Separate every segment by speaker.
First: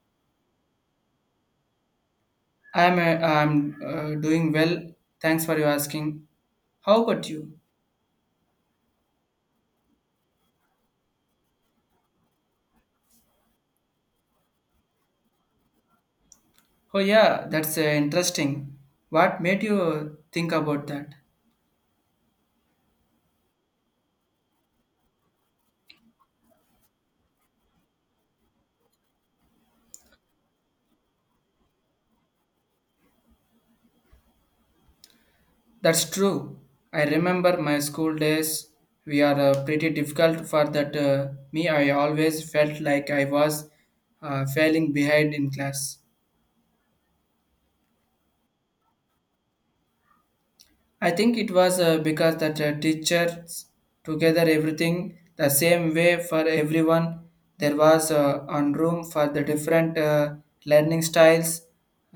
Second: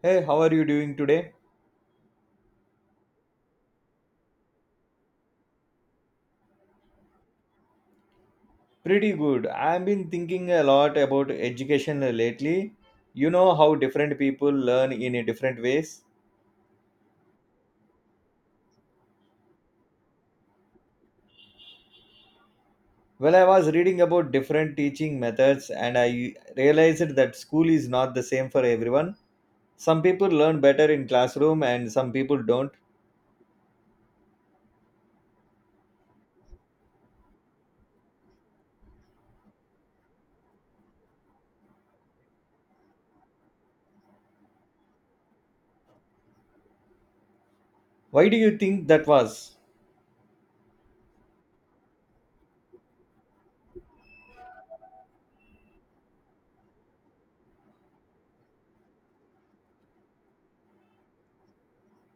Speaker 1: Hey, how are you doing today?
Speaker 2: I'm doing well. Thanks for your asking. How about you?
Speaker 1: Pretty good. I've been thinking a lot about education lately. You know how different people learn in a different ways.
Speaker 2: Oh yeah, that's interesting. What made you think about that?
Speaker 1: Well, I was reading about different teaching methods and I realized that school is not the same for everyone. Some people learn better in classroom and some people don't.
Speaker 2: That's true. I remember my school days. We are pretty difficult for that. Me, I always felt like I was failing behind in class.
Speaker 1: Why do you think that was?
Speaker 2: I think it was because that teachers together everything the same way for everyone. There was on room for the different learning styles.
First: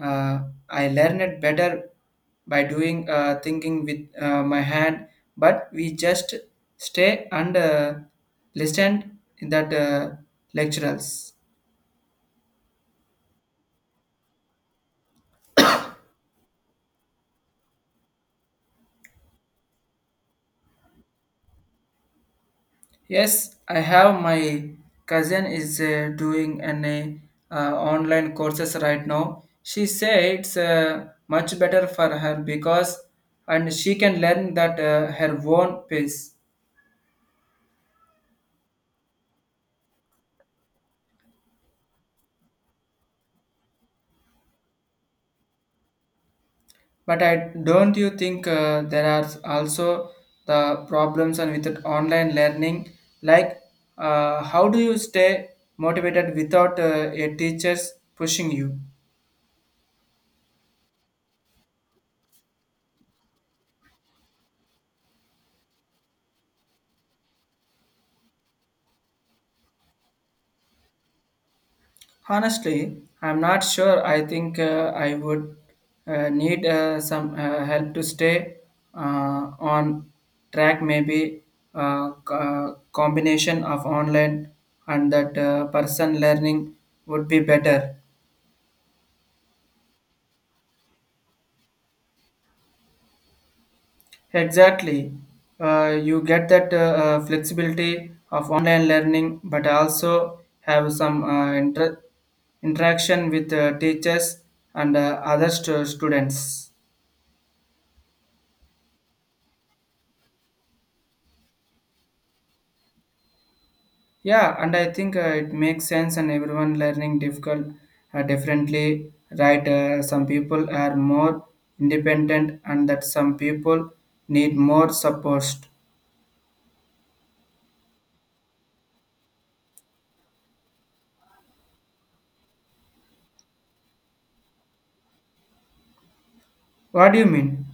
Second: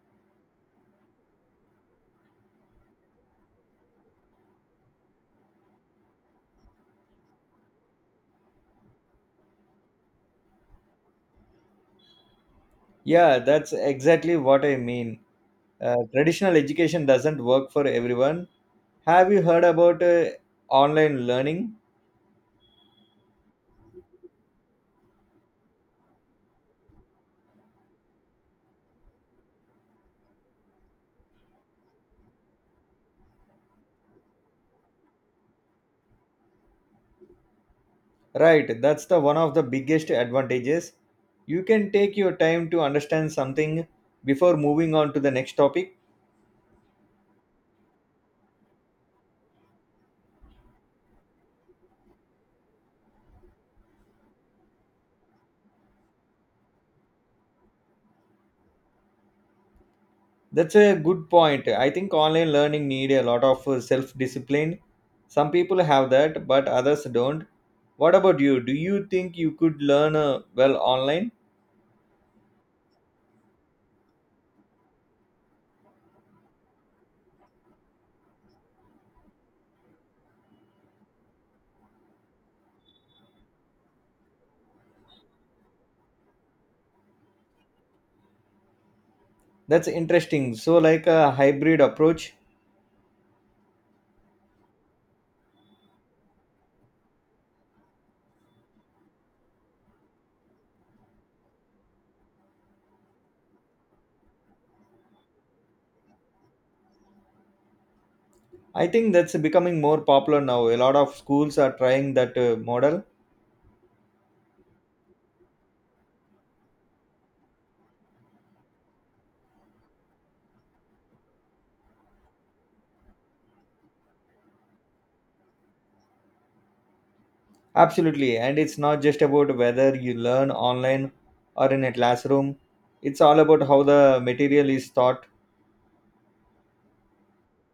Speaker 2: Uh, I learned it better by doing thinking with my hand, but we just stay and listen in that lecturers.
Speaker 1: Yeah, that's exactly what I mean. Traditional education doesn't work for everyone. Have you heard about online learning?
Speaker 2: Yes, I have my cousin is doing an online courses right now. She said it's much better for her because and she can learn that her own pace.
Speaker 1: Right, that's the one of the biggest advantages. You can take your time to understand something before moving on to the next topic.
Speaker 2: But I don't you think there are also the problems and with that online learning like how do you stay motivated without a teachers pushing you?
Speaker 1: That's a good point. I think online learning need a lot of self-discipline. Some people have that, but others don't. What about you? Do you think you could learn well online?
Speaker 2: Honestly, I'm not sure. I think I would need some help to stay on track, maybe uh, c- uh, combination of online and that person learning would be better.
Speaker 1: That's interesting. So like a hybrid approach.
Speaker 2: Exactly. You get that flexibility of online learning, but also have some interaction with teachers and other students.
Speaker 1: I think that's becoming more popular now. A lot of schools are trying that model.
Speaker 2: Yeah, and I think it makes sense, and everyone learning difficult differently, right? Some people are more independent, and that some people need more support.
Speaker 1: Absolutely. And it's not just about whether you learn online or in a classroom, it's all about how the material is taught.
Speaker 2: What do you mean?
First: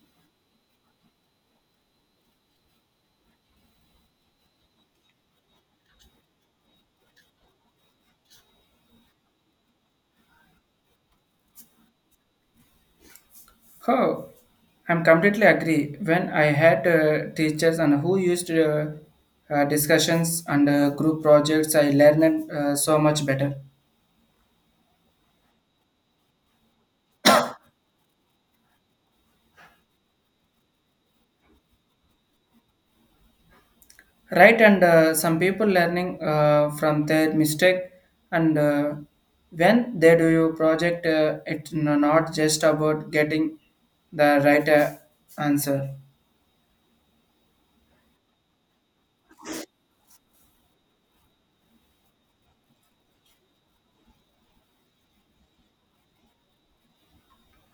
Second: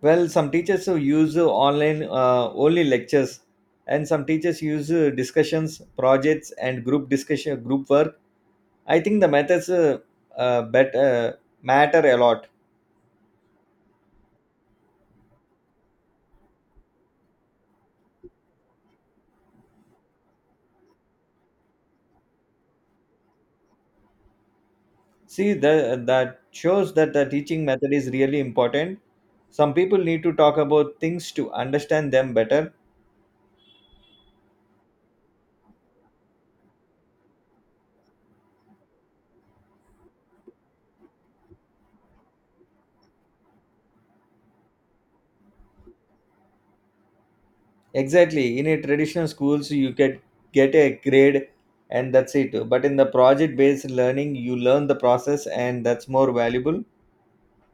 Speaker 1: Well, some teachers who use online only lectures, and some teachers use discussions, projects, and group work. I think the methods uh, bet, uh, matter a lot.
Speaker 2: Oh, I'm completely agree. When I had teachers and who used discussions and group projects, I learned so much better.
Speaker 1: That shows that the teaching method is really important. Some people need to talk about things to understand them better.
Speaker 2: Right, and some people learning from their mistake, and when they do your project, not just about getting the right answer.
Speaker 1: Exactly. In a traditional schools, you get a grade, and that's it. But in the project-based learning, you learn the process, and that's more valuable.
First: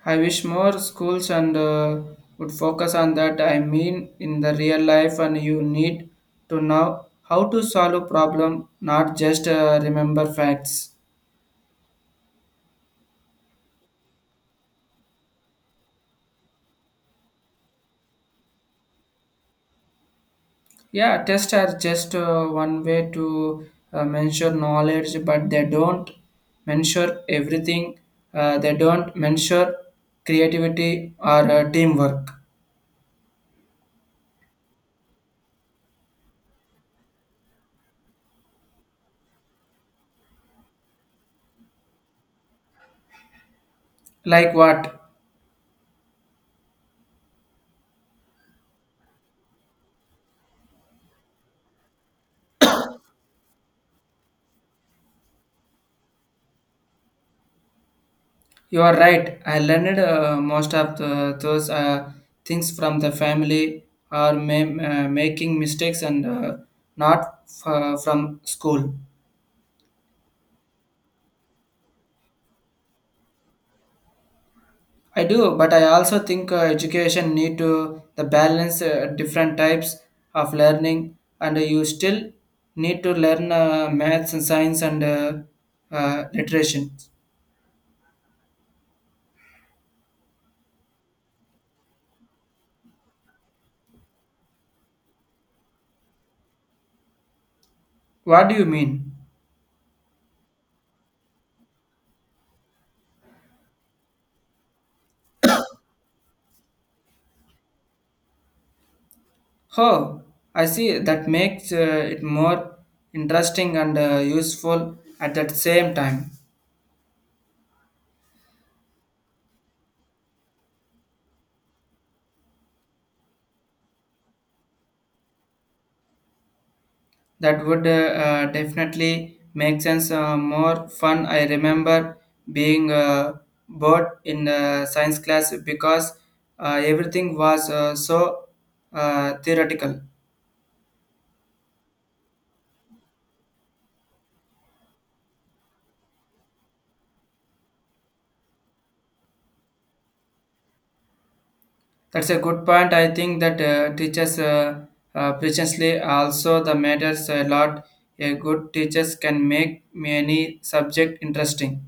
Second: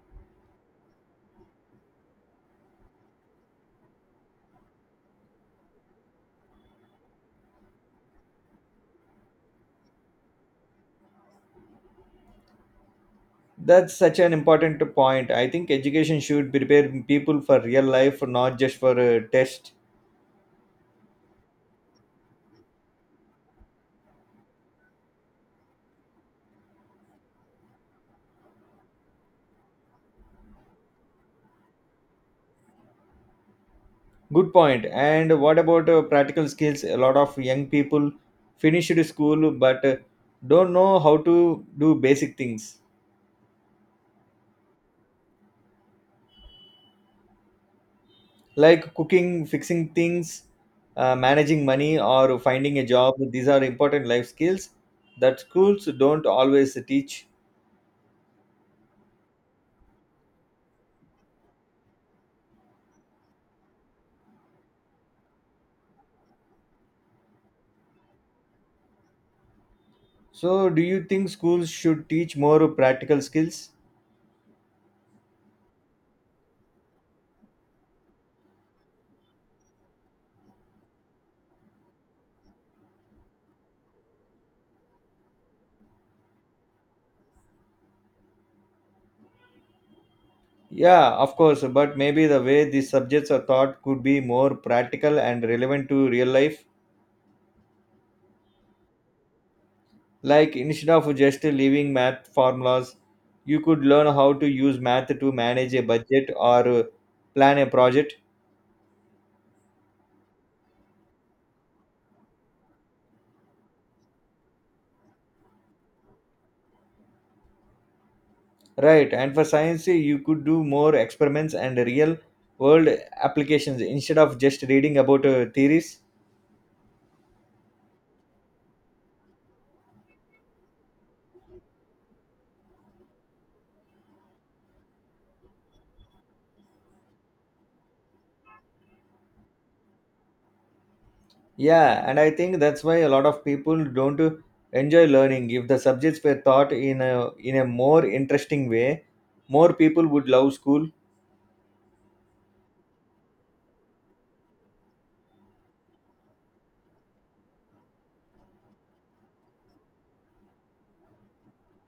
Speaker 2: I wish more schools and would focus on that. I mean, in the real life, and you need to know how to solve a problem, not just remember facts.
Speaker 1: That's such an important point. I think education should prepare people for real life, not just for a test.
Speaker 2: Yeah, tests are just one way to measure knowledge, but they don't measure everything. They don't measure creativity or teamwork.
Speaker 1: Good point. And what about practical skills? A lot of young people finished school but don't know how to do basic things.
Speaker 2: Like what?
Speaker 1: Like cooking, fixing things, managing money, or finding a job. These are important life skills that schools don't always teach.
Speaker 2: You are right. I learned most of the, those things from the family or making mistakes and not from school.
Speaker 1: So, do you think schools should teach more practical skills?
Speaker 2: I do, but I also think education need to the balance different types of learning, and you still need to learn maths and science and literature.
Speaker 1: Yeah, of course, but maybe the way these subjects are taught could be more practical and relevant to real life.
Speaker 2: What do you mean?
Speaker 1: Like instead of just leaving math formulas, you could learn how to use math to manage a budget or plan a project.
Speaker 2: Oh, I see. That makes it more interesting and useful at that same time.
Speaker 1: Right, and for science, you could do more experiments and real world applications instead of just reading about theories.
Speaker 2: That would definitely make sense more fun. I remember being bored in science class because everything was so theoretical.
Speaker 1: Yeah, and I think that's why a lot of people don't enjoy learning. If the subjects were taught in a more interesting way, more people would love school.
Speaker 2: That's a good point. I think that teachers preciously also the matters a lot. A good teachers can make many subject interesting.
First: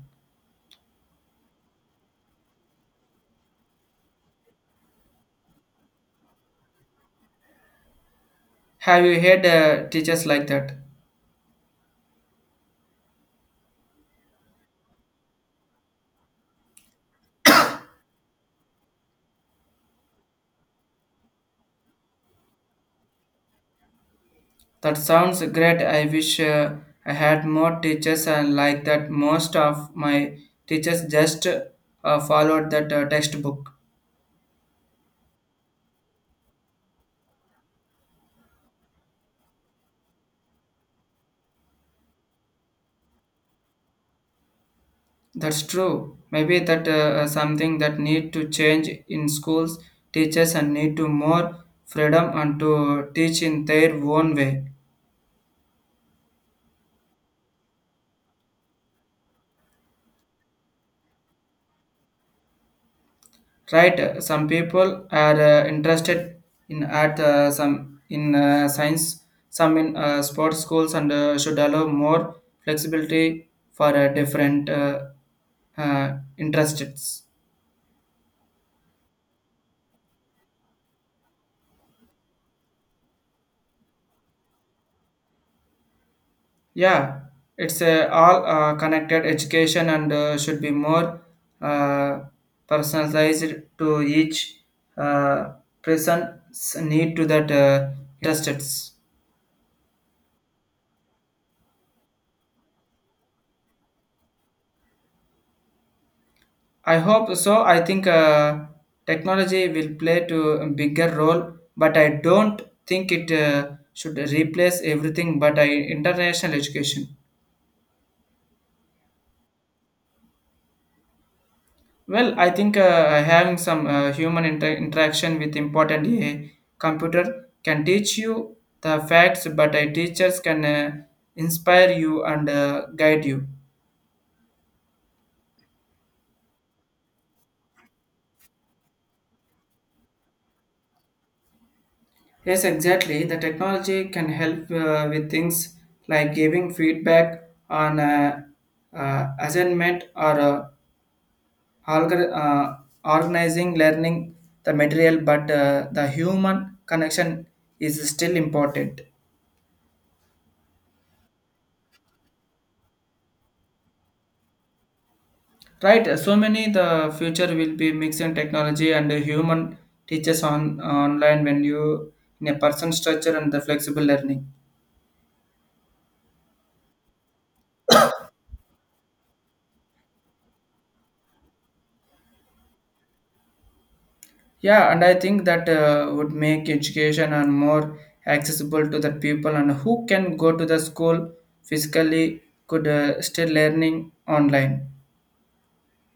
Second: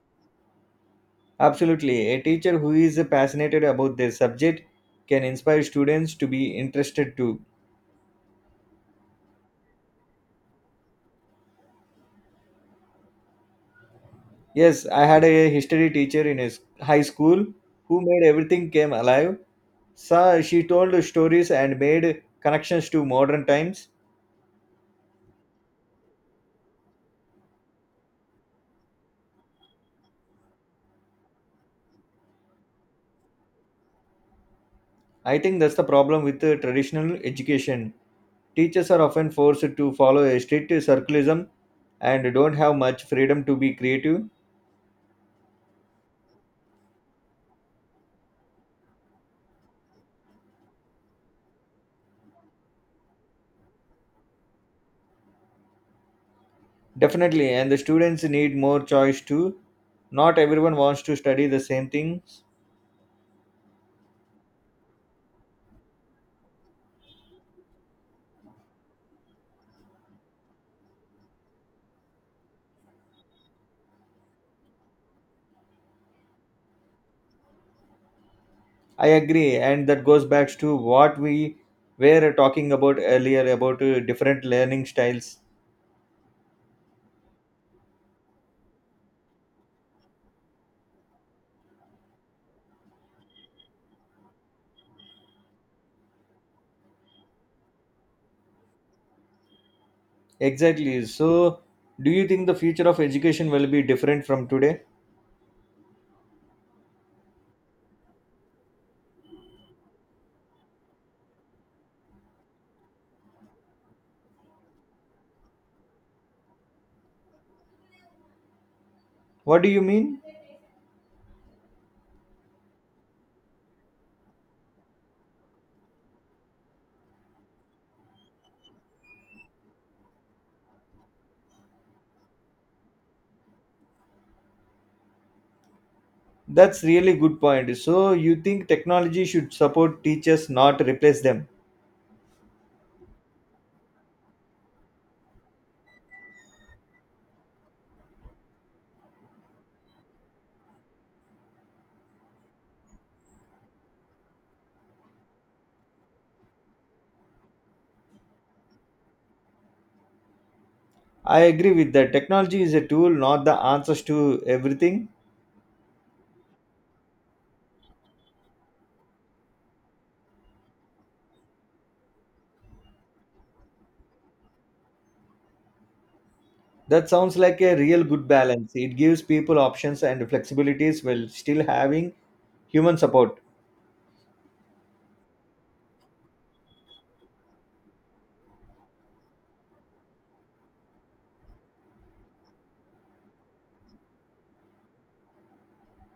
Speaker 1: Absolutely, a teacher who is passionate about their subject can inspire students to be interested too.
Speaker 2: Have you had teachers like that?
Speaker 1: Yes, I had a history teacher in his high school who made everything came alive. So she told stories and made connections to modern times.
Speaker 2: That sounds great. I wish I had more teachers and like that. Most of my teachers just followed that textbook.
Speaker 1: I think that's the problem with the traditional education. Teachers are often forced to follow a strict circularism and don't have much freedom to be creative.
Speaker 2: That's true. Maybe that something that need to change in schools. Teachers and need to more freedom and to teach in their own way.
Speaker 1: Definitely, and the students need more choice too. Not everyone wants to study the same thing.
Speaker 2: Right, some people are interested in art, some in science, some in sports. Schools and should allow more flexibility for different interests.
Speaker 1: I agree, and that goes back to what we were talking about earlier about different learning styles.
Speaker 2: Yeah, it's all connected. Education and should be more uh, personalized to each uh, person's need to that interests.
Speaker 1: Exactly. So, do you think the future of education will be different from today?
Speaker 2: I hope so. I think technology will play to a bigger role, but I don't think it should replace everything. But I international education.
Speaker 1: What do you mean?
Speaker 2: Well, I think having some human interaction with important AI computer can teach you the facts, but teachers can inspire you and guide you.
Speaker 1: That's really good point. So, you think technology should support teachers, not replace them?
Speaker 2: Yes, exactly. The technology can help with things like giving feedback on assignment or algor- uh, organizing learning the material, but the human connection is still important.
Speaker 1: I agree with that. Technology is a tool, not the answers to everything.
Speaker 2: Right. So many the future will be mixing technology and human teachers on online when you in a person structure and the flexible learning.
Speaker 1: That sounds like a real good balance. It gives people options and flexibilities while still having human support.
Speaker 2: Yeah, and I think that would make education and more accessible to the people and who can go to the school physically could still learning online.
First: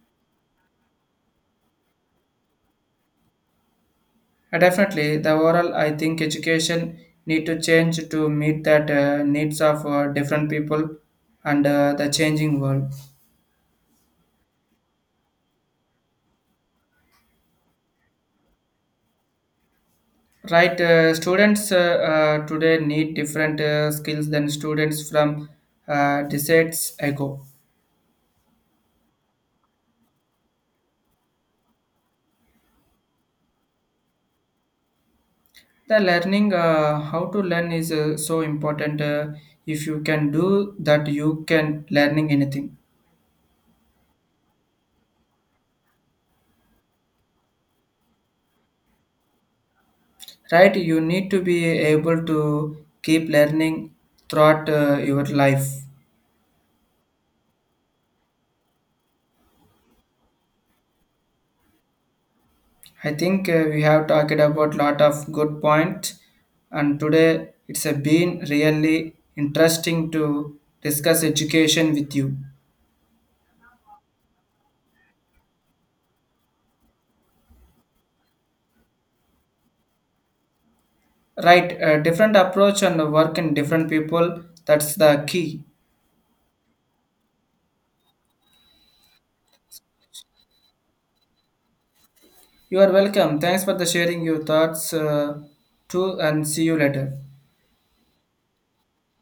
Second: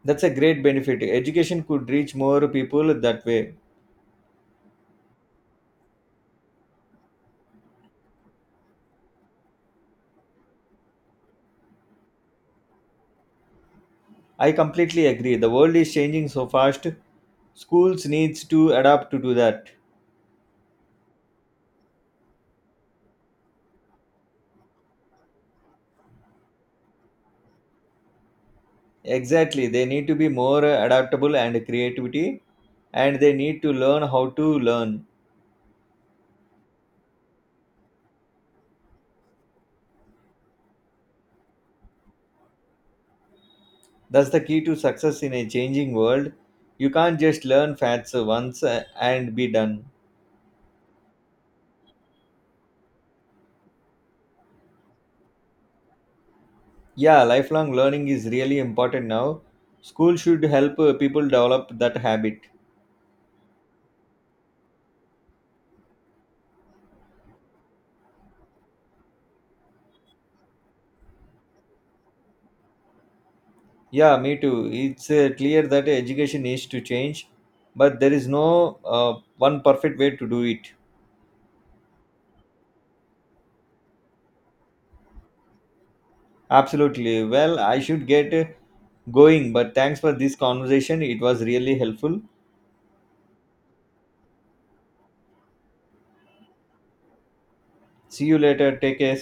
Speaker 1: That's a great benefit. Education could reach more people that way.
Speaker 2: And definitely, the overall I think education need to change to meet that needs of different people and the changing world.
Speaker 1: I completely agree. The world is changing so fast. Schools needs to adapt to do that.
Speaker 2: Right, students today need different skills than students from decades ago.
Speaker 1: Exactly. They need to be more adaptable and creativity and they need to learn how to learn.
Speaker 2: The learning how to learn is so important. If you can do that, you can learning anything.
Speaker 1: That's the key to success in a changing world. You can't just learn facts once and be done.
Speaker 2: Right, you need to be able to keep learning throughout your life.
Speaker 1: Yeah, lifelong learning is really important now. School should help people develop that habit.
Speaker 2: I think we have talked about lot of good points and today it's been really interesting to discuss education with you.
Speaker 1: Yeah, me too. It's clear that education needs to change, but there is no one perfect way to do it.
Speaker 2: Right, different approach and work in different people. That's the key.
Speaker 1: Absolutely. Well, I should get going, but thanks for this conversation. It was really helpful.
Speaker 2: You are welcome. Thanks for the sharing your thoughts too, and see you later.
Speaker 1: See you later. Take care.